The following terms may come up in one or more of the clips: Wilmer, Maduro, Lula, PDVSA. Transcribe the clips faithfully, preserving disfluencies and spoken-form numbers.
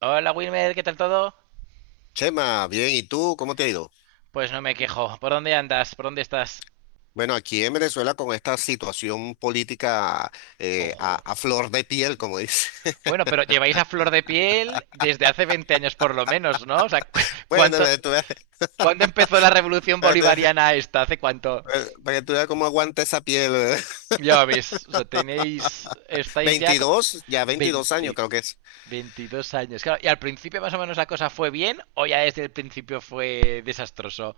Hola Wilmer, ¿qué tal todo? Chema, bien, ¿y tú cómo te ha ido? Pues no me quejo. ¿Por dónde andas? ¿Por dónde estás? Bueno, aquí en Venezuela con esta situación política eh, a, Ojo. a flor de piel, como dice. Bueno, pero lleváis a flor de piel desde hace veinte años por lo menos, ¿no? O sea, cu- Bueno, para que ¿cuántos, tú veas, ¿cuándo empezó la revolución para que tú bolivariana esta? ¿Hace cuánto? veas- para que tú veas cómo aguanta esa piel. ¿Verdad? Ya veis, o sea, tenéis, estáis ya co- veintidós, ya veintidós años veinte, creo que es. veintidós años. Claro, ¿y al principio más o menos la cosa fue bien o ya desde el principio fue desastroso?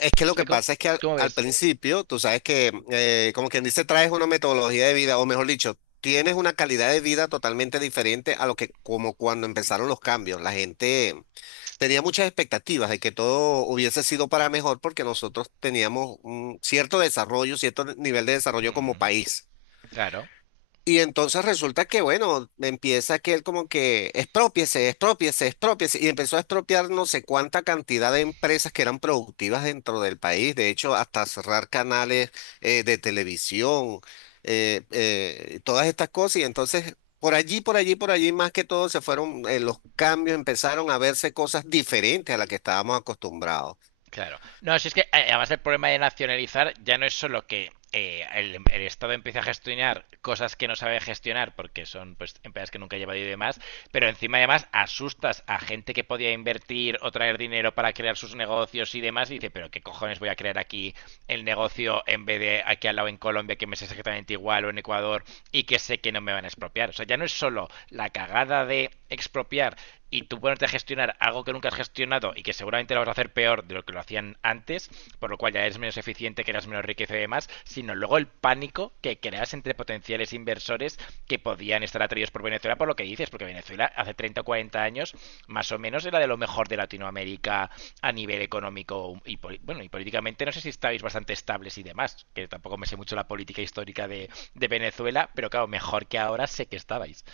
Es que O lo que sea, ¿cómo, pasa es que al, cómo al ves? principio, tú sabes que, eh, como quien dice, traes una metodología de vida, o mejor dicho, tienes una calidad de vida totalmente diferente a lo que como cuando empezaron los cambios. La gente tenía muchas expectativas de que todo hubiese sido para mejor porque nosotros teníamos un cierto desarrollo, cierto nivel de desarrollo como Mm, país. claro. Y entonces resulta que, bueno, empieza que él como que expropiese, expropiese, expropiese, y empezó a expropiar no sé cuánta cantidad de empresas que eran productivas dentro del país. De hecho, hasta cerrar canales eh, de televisión, eh, eh, todas estas cosas, y entonces por allí, por allí, por allí, más que todo se fueron eh, los cambios, empezaron a verse cosas diferentes a las que estábamos acostumbrados. Claro. No, si es que eh, además el problema de nacionalizar ya no es solo que eh, el, el Estado empiece a gestionar cosas que no sabe gestionar porque son pues empresas que nunca ha llevado y demás, pero encima además asustas a gente que podía invertir o traer dinero para crear sus negocios y demás y dice, pero qué cojones voy a crear aquí el negocio en vez de aquí al lado en Colombia que me es exactamente igual o en Ecuador y que sé que no me van a expropiar. O sea, ya no es solo la cagada de expropiar y tú ponerte a gestionar algo que nunca has gestionado y que seguramente lo vas a hacer peor de lo que lo hacían antes, por lo cual ya eres menos eficiente, que eras menos riqueza y demás, sino luego el pánico que creas entre potenciales inversores que podían estar atraídos por Venezuela por lo que dices, porque Venezuela hace treinta o cuarenta años más o menos era de lo mejor de Latinoamérica a nivel económico y, bueno, y políticamente no sé si estáis bastante estables y demás, que tampoco me sé mucho la política histórica de, de Venezuela, pero claro, mejor que ahora sé que estabais.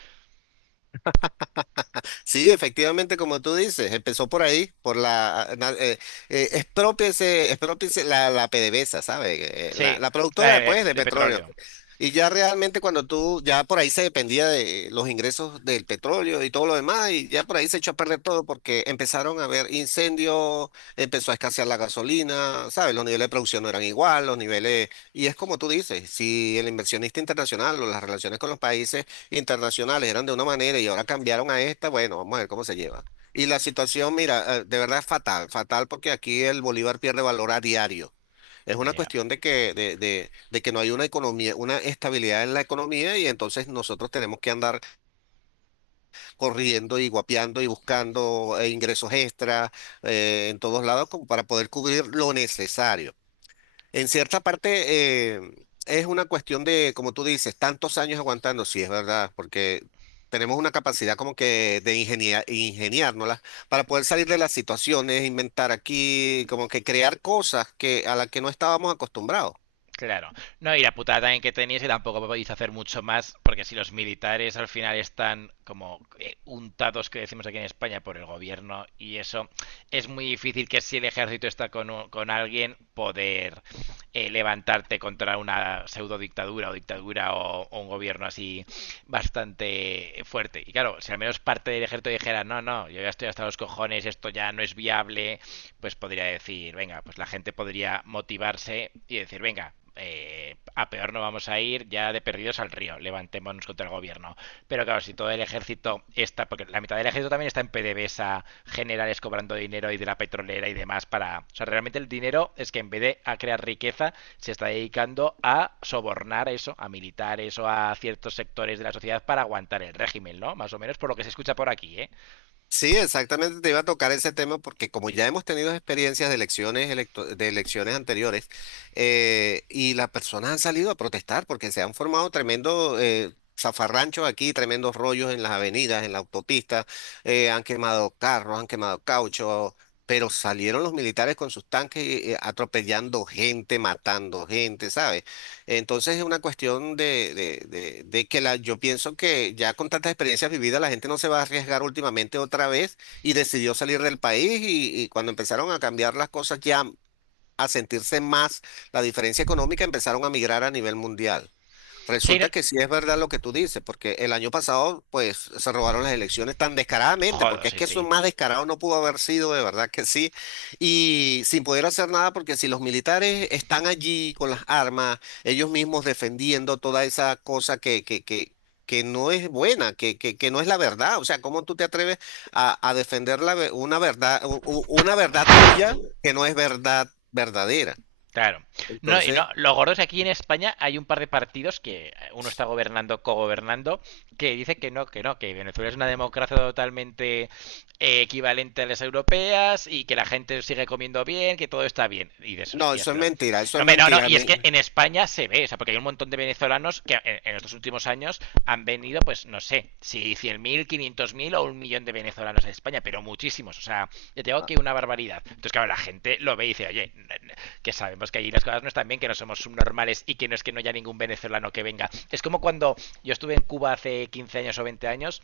Sí, efectivamente, como tú dices, empezó por ahí, por la, ah, na- eh, eh, exprópiese, exprópiese la, la PDVSA, ¿sabes? Eh, eh, La, Sí, la de, productora, de, pues, de de petróleo. petróleo. Y ya realmente cuando tú, ya por ahí se dependía de los ingresos del petróleo y todo lo demás, y ya por ahí se echó a perder todo porque empezaron a haber incendios, empezó a escasear la gasolina, ¿sabes? Los niveles de producción no eran igual, los niveles, y es como tú dices, si el inversionista internacional o las relaciones con los países internacionales eran de una manera y ahora cambiaron a esta, bueno, vamos a ver cómo se lleva. Y la situación, mira, eh, de verdad es fatal, fatal, porque aquí el bolívar pierde valor a diario. Es Ya. una Yeah. cuestión de que, de, de, de que no hay una economía, una estabilidad en la economía, y entonces nosotros tenemos que andar corriendo y guapeando y buscando eh, ingresos extra eh, en todos lados como para poder cubrir lo necesario. En cierta parte eh, es una cuestión de, como tú dices, tantos años aguantando, sí, es verdad, porque tenemos una capacidad como que de ingenia- ingeniárnoslas para poder salir de las situaciones, inventar aquí, como que crear cosas que, a las que no estábamos acostumbrados. Claro. No, y la putada también que tenéis es que tampoco podéis hacer mucho más, porque si los militares al final están como eh, untados, que decimos aquí en España, por el gobierno y eso, es muy difícil que si el ejército está con, un- con alguien, poder eh, levantarte contra una pseudo dictadura o dictadura o, o un gobierno así bastante fuerte. Y claro, si al menos parte del ejército dijera, no, no, yo ya estoy hasta los cojones, esto ya no es viable, pues podría decir, venga, pues la gente podría motivarse y decir, venga, eh, a peor no vamos a ir, ya de perdidos al río, levantémonos contra el gobierno. Pero claro, si todo el ejército está, porque la mitad del ejército también está en PDVSA, generales cobrando dinero y de la petrolera y demás para... O sea, realmente el dinero es que en vez de a crear riqueza, se está dedicando a sobornar eso, a militares o a ciertos sectores de la sociedad para aguantar el régimen, ¿no? Más o menos por lo que se escucha por aquí, ¿eh? Sí, exactamente te iba a tocar ese tema porque como ya hemos tenido experiencias de elecciones, electo- de elecciones anteriores, eh, y las personas han salido a protestar porque se han formado tremendos eh, zafarranchos aquí, tremendos rollos en las avenidas, en la autopista, eh, han quemado carros, han quemado caucho, pero salieron los militares con sus tanques eh, atropellando gente, matando gente, ¿sabes? Entonces es una cuestión de, de- de- de que la, yo pienso que ya con tantas experiencias vividas la gente no se va a arriesgar últimamente otra vez y decidió salir del país, y, y cuando empezaron a cambiar las cosas ya a sentirse más la diferencia económica, empezaron a migrar a nivel mundial. Sí, Resulta que sí es verdad lo que tú dices, porque el año pasado, pues, se robaron las elecciones tan descaradamente, jodo, porque es sí, que eso sí. más descarado no pudo haber sido, de verdad que sí, y sin poder hacer nada, porque si los militares están allí con las armas, ellos mismos defendiendo toda esa cosa que, que, que, que no es buena, que, que, que no es la verdad. O sea, ¿cómo tú te atreves a, a defender la ve- una verdad, u- u- una verdad tuya que no es verdad verdadera? Claro. No, y Entonces, no, lo gordo es que aquí en España hay un par de partidos que uno está gobernando, cogobernando, que dice que no, que no, que Venezuela es una democracia totalmente eh, equivalente a las europeas y que la gente sigue comiendo bien, que todo está bien. Y de esos no, tías, eso es pero. mentira, eso No, es me, no, no, mentira. y es que me- en España se ve, o sea, porque hay un montón de venezolanos mexicanos que en, en estos últimos años han venido, pues no sé, si cien mil quinientos mil o un millón de venezolanos a España, pero muchísimos. O sea, yo tengo que una barbaridad. Entonces, claro, la gente lo ve y dice, oye, que sabemos que allí las cosas no están bien, que no somos subnormales y que no es que no haya ningún venezolano que venga. Es como cuando yo estuve en Cuba hace quince años o veinte años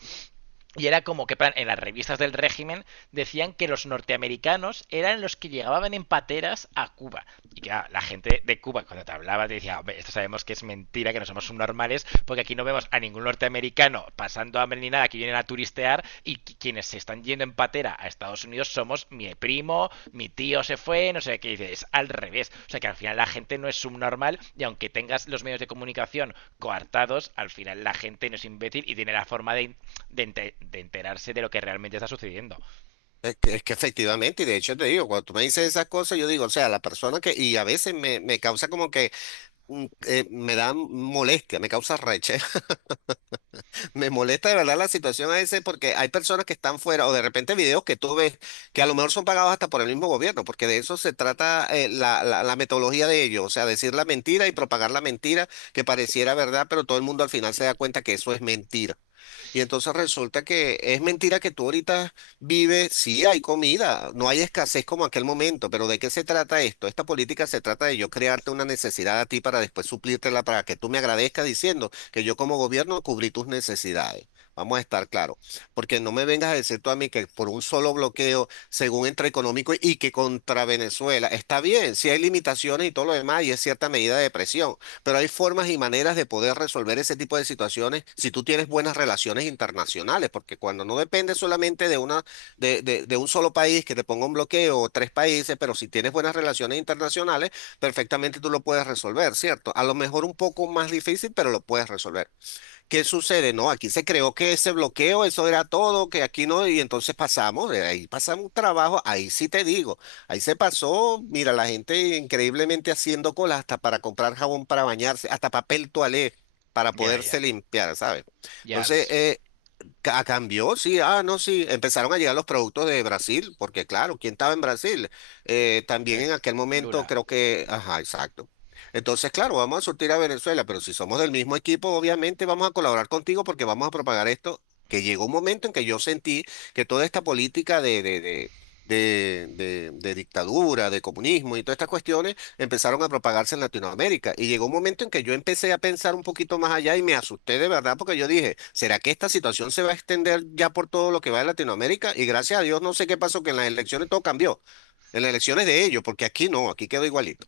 y era como que en las revistas del régimen decían que los norteamericanos eran los que llegaban en pateras a Cuba. Y claro, la gente de Cuba cuando te hablaba te decía, hombre, esto sabemos que es mentira, que no somos subnormales, porque aquí no vemos a ningún norteamericano pasando hambre ni nada, que vienen a turistear y quienes se están yendo en patera a Estados Unidos somos mi primo, mi tío se fue, no sé qué dices, es al revés. O sea que al final la gente no es subnormal y aunque tengas los medios de comunicación coartados, al final la gente no es imbécil y tiene la forma de, de, ente- de enterarse de lo que realmente está sucediendo. es que, es que efectivamente, y de hecho te digo, cuando tú me dices esas cosas, yo digo, o sea, la persona que, y a veces me, me causa como que mm, eh, me da molestia, me causa rechazo, me molesta de verdad la situación a veces porque hay personas que están fuera, o de repente videos que tú ves que a lo mejor son pagados hasta por el mismo gobierno, porque de eso se trata eh, la, la, la metodología de ellos. O sea, decir la mentira y propagar la mentira que pareciera verdad, pero todo el mundo al final se da cuenta que eso es mentira. Y entonces resulta que es mentira que tú ahorita vives, sí hay comida, no hay escasez como aquel momento, pero ¿de qué se trata esto? Esta política se trata de yo crearte una necesidad a ti para después suplírtela para que tú me agradezcas diciendo que yo como gobierno cubrí tus necesidades. Vamos a estar claros, porque no me vengas a decir tú a mí que por un solo bloqueo, según entre económico y que contra Venezuela, está bien, si hay limitaciones y todo lo demás, y es cierta medida de presión, pero hay formas y maneras de poder resolver ese tipo de situaciones si tú tienes buenas relaciones internacionales, porque cuando no depende solamente de una, de, de- de un solo país que te ponga un bloqueo, o tres países, pero si tienes buenas relaciones internacionales, perfectamente tú lo puedes resolver, ¿cierto? A lo mejor un poco más difícil, pero lo puedes resolver. ¿Qué sucede? No, aquí se creó que ese bloqueo, eso era todo, que aquí no, y entonces pasamos, eh, ahí pasamos un trabajo, ahí sí te digo, ahí se pasó, mira, la gente increíblemente haciendo cola hasta para comprar jabón para bañarse, hasta papel toalé para Ya, poderse ya, limpiar, ¿sabes? ya Entonces, ves. eh, Ca- cambió, sí, ah, no, sí, empezaron a llegar los productos de Brasil, porque claro, ¿quién estaba en Brasil? Eh, también El- en aquel momento Lula. creo que, ajá, exacto. Entonces, claro, vamos a surtir a Venezuela, pero si somos del mismo equipo, obviamente vamos a colaborar contigo porque vamos a propagar esto, que llegó un momento en que yo sentí que toda esta política de, de, de, de, de, de dictadura, de comunismo y todas estas cuestiones empezaron a propagarse en Latinoamérica. Y llegó un momento en que yo empecé a pensar un poquito más allá y me asusté de verdad porque yo dije, ¿será que esta situación se va a extender ya por todo lo que va de Latinoamérica? Y gracias a Dios no sé qué pasó, que en las elecciones todo cambió. En las elecciones de ellos, porque aquí no, aquí quedó igualito.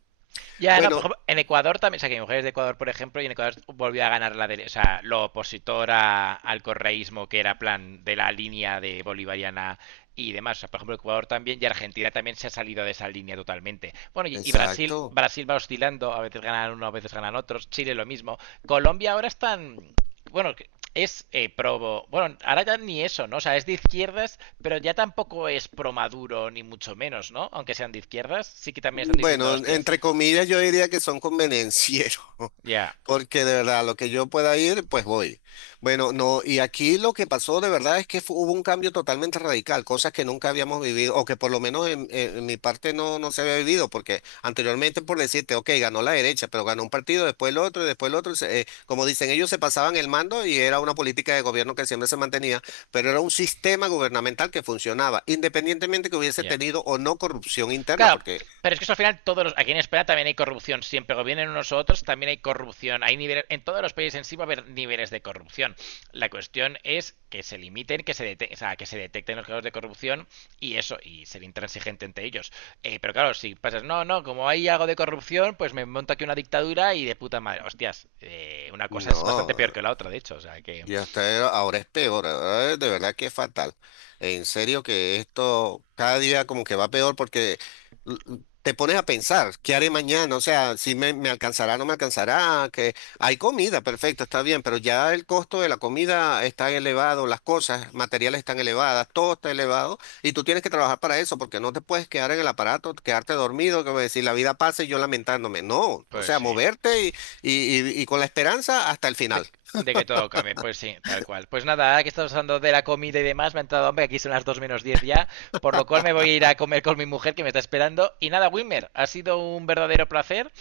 Ya, no, por Bueno, ejemplo, en Ecuador también, o sea, que mi mujer es de Ecuador, por ejemplo, y en Ecuador volvió a ganar la de, o sea, lo opositor a- al correísmo, que era plan de la línea de bolivariana y demás. O sea, por ejemplo, Ecuador también y Argentina también se ha salido de esa línea totalmente. Bueno, y, y Brasil, exacto. Brasil va oscilando, a veces ganan uno, a veces ganan otros, Chile lo mismo. Colombia ahora están, bueno, que- es eh, pro, bueno, ahora ya ni eso, ¿no? O sea, es de izquierdas, pero ya tampoco es pro Maduro, ni mucho menos, ¿no? Aunque sean de izquierdas, sí que también están diciendo, Bueno, hostias, entre comillas yo diría que son convenencieros, ya, porque de verdad lo que yo pueda ir, pues voy. Bueno, no, y aquí lo que pasó de verdad es que fu- hubo un cambio totalmente radical, cosas que nunca habíamos vivido, o que por lo menos en, en- en mi parte no, no se había vivido, porque anteriormente por decirte, ok, ganó la derecha, pero ganó un partido, después el otro, y después el otro, se- eh, como dicen, ellos se pasaban el mando y era una política de gobierno que siempre se mantenía, pero era un sistema gubernamental que funcionaba, independientemente que hubiese ya. tenido o no corrupción interna, Claro, porque… pero es que eso al final todos los, aquí en España también hay corrupción. Siempre gobiernen unos u otros, también hay corrupción. Hay niveles, en todos los países en sí va a haber niveles de corrupción. La cuestión es que se limiten, que se, dete- o sea, que se detecten los casos de corrupción y eso, y ser intransigente entre ellos. Eh, pero claro, si pasas, no, no, como hay algo de corrupción, pues me monto aquí una dictadura y de puta madre. Hostias, eh, una cosa es bastante peor No, que la otra, de hecho. O sea que, y hasta era- ahora es peor, ahora es de verdad que es fatal. En serio que esto cada día como que va peor porque l- l- te pones a pensar, ¿qué haré mañana? O sea, si me, me alcanzará, no me alcanzará, que hay comida, perfecto, está bien, pero ya el costo de la comida está elevado, las cosas materiales están elevadas, todo está elevado, y tú tienes que trabajar para eso porque no te puedes quedar en el aparato, quedarte dormido, que decir, la vida pasa y yo lamentándome. No, o pues sea, sí. moverte y, y y- y con la esperanza hasta el De, final. de que todo cambie, pues sí, tal cual. Pues nada, ahora que estamos hablando de la comida y demás, me ha entrado hambre, aquí son las dos menos diez ya, por lo cual me voy a ir a comer con mi mujer que me está esperando. Y nada, Wimmer, ha sido un verdadero placer.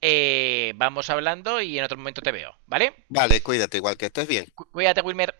Eh, vamos hablando y en otro momento te veo, ¿vale? Vale, cuídate, igual que estés bien. Cuídate, Wilmer.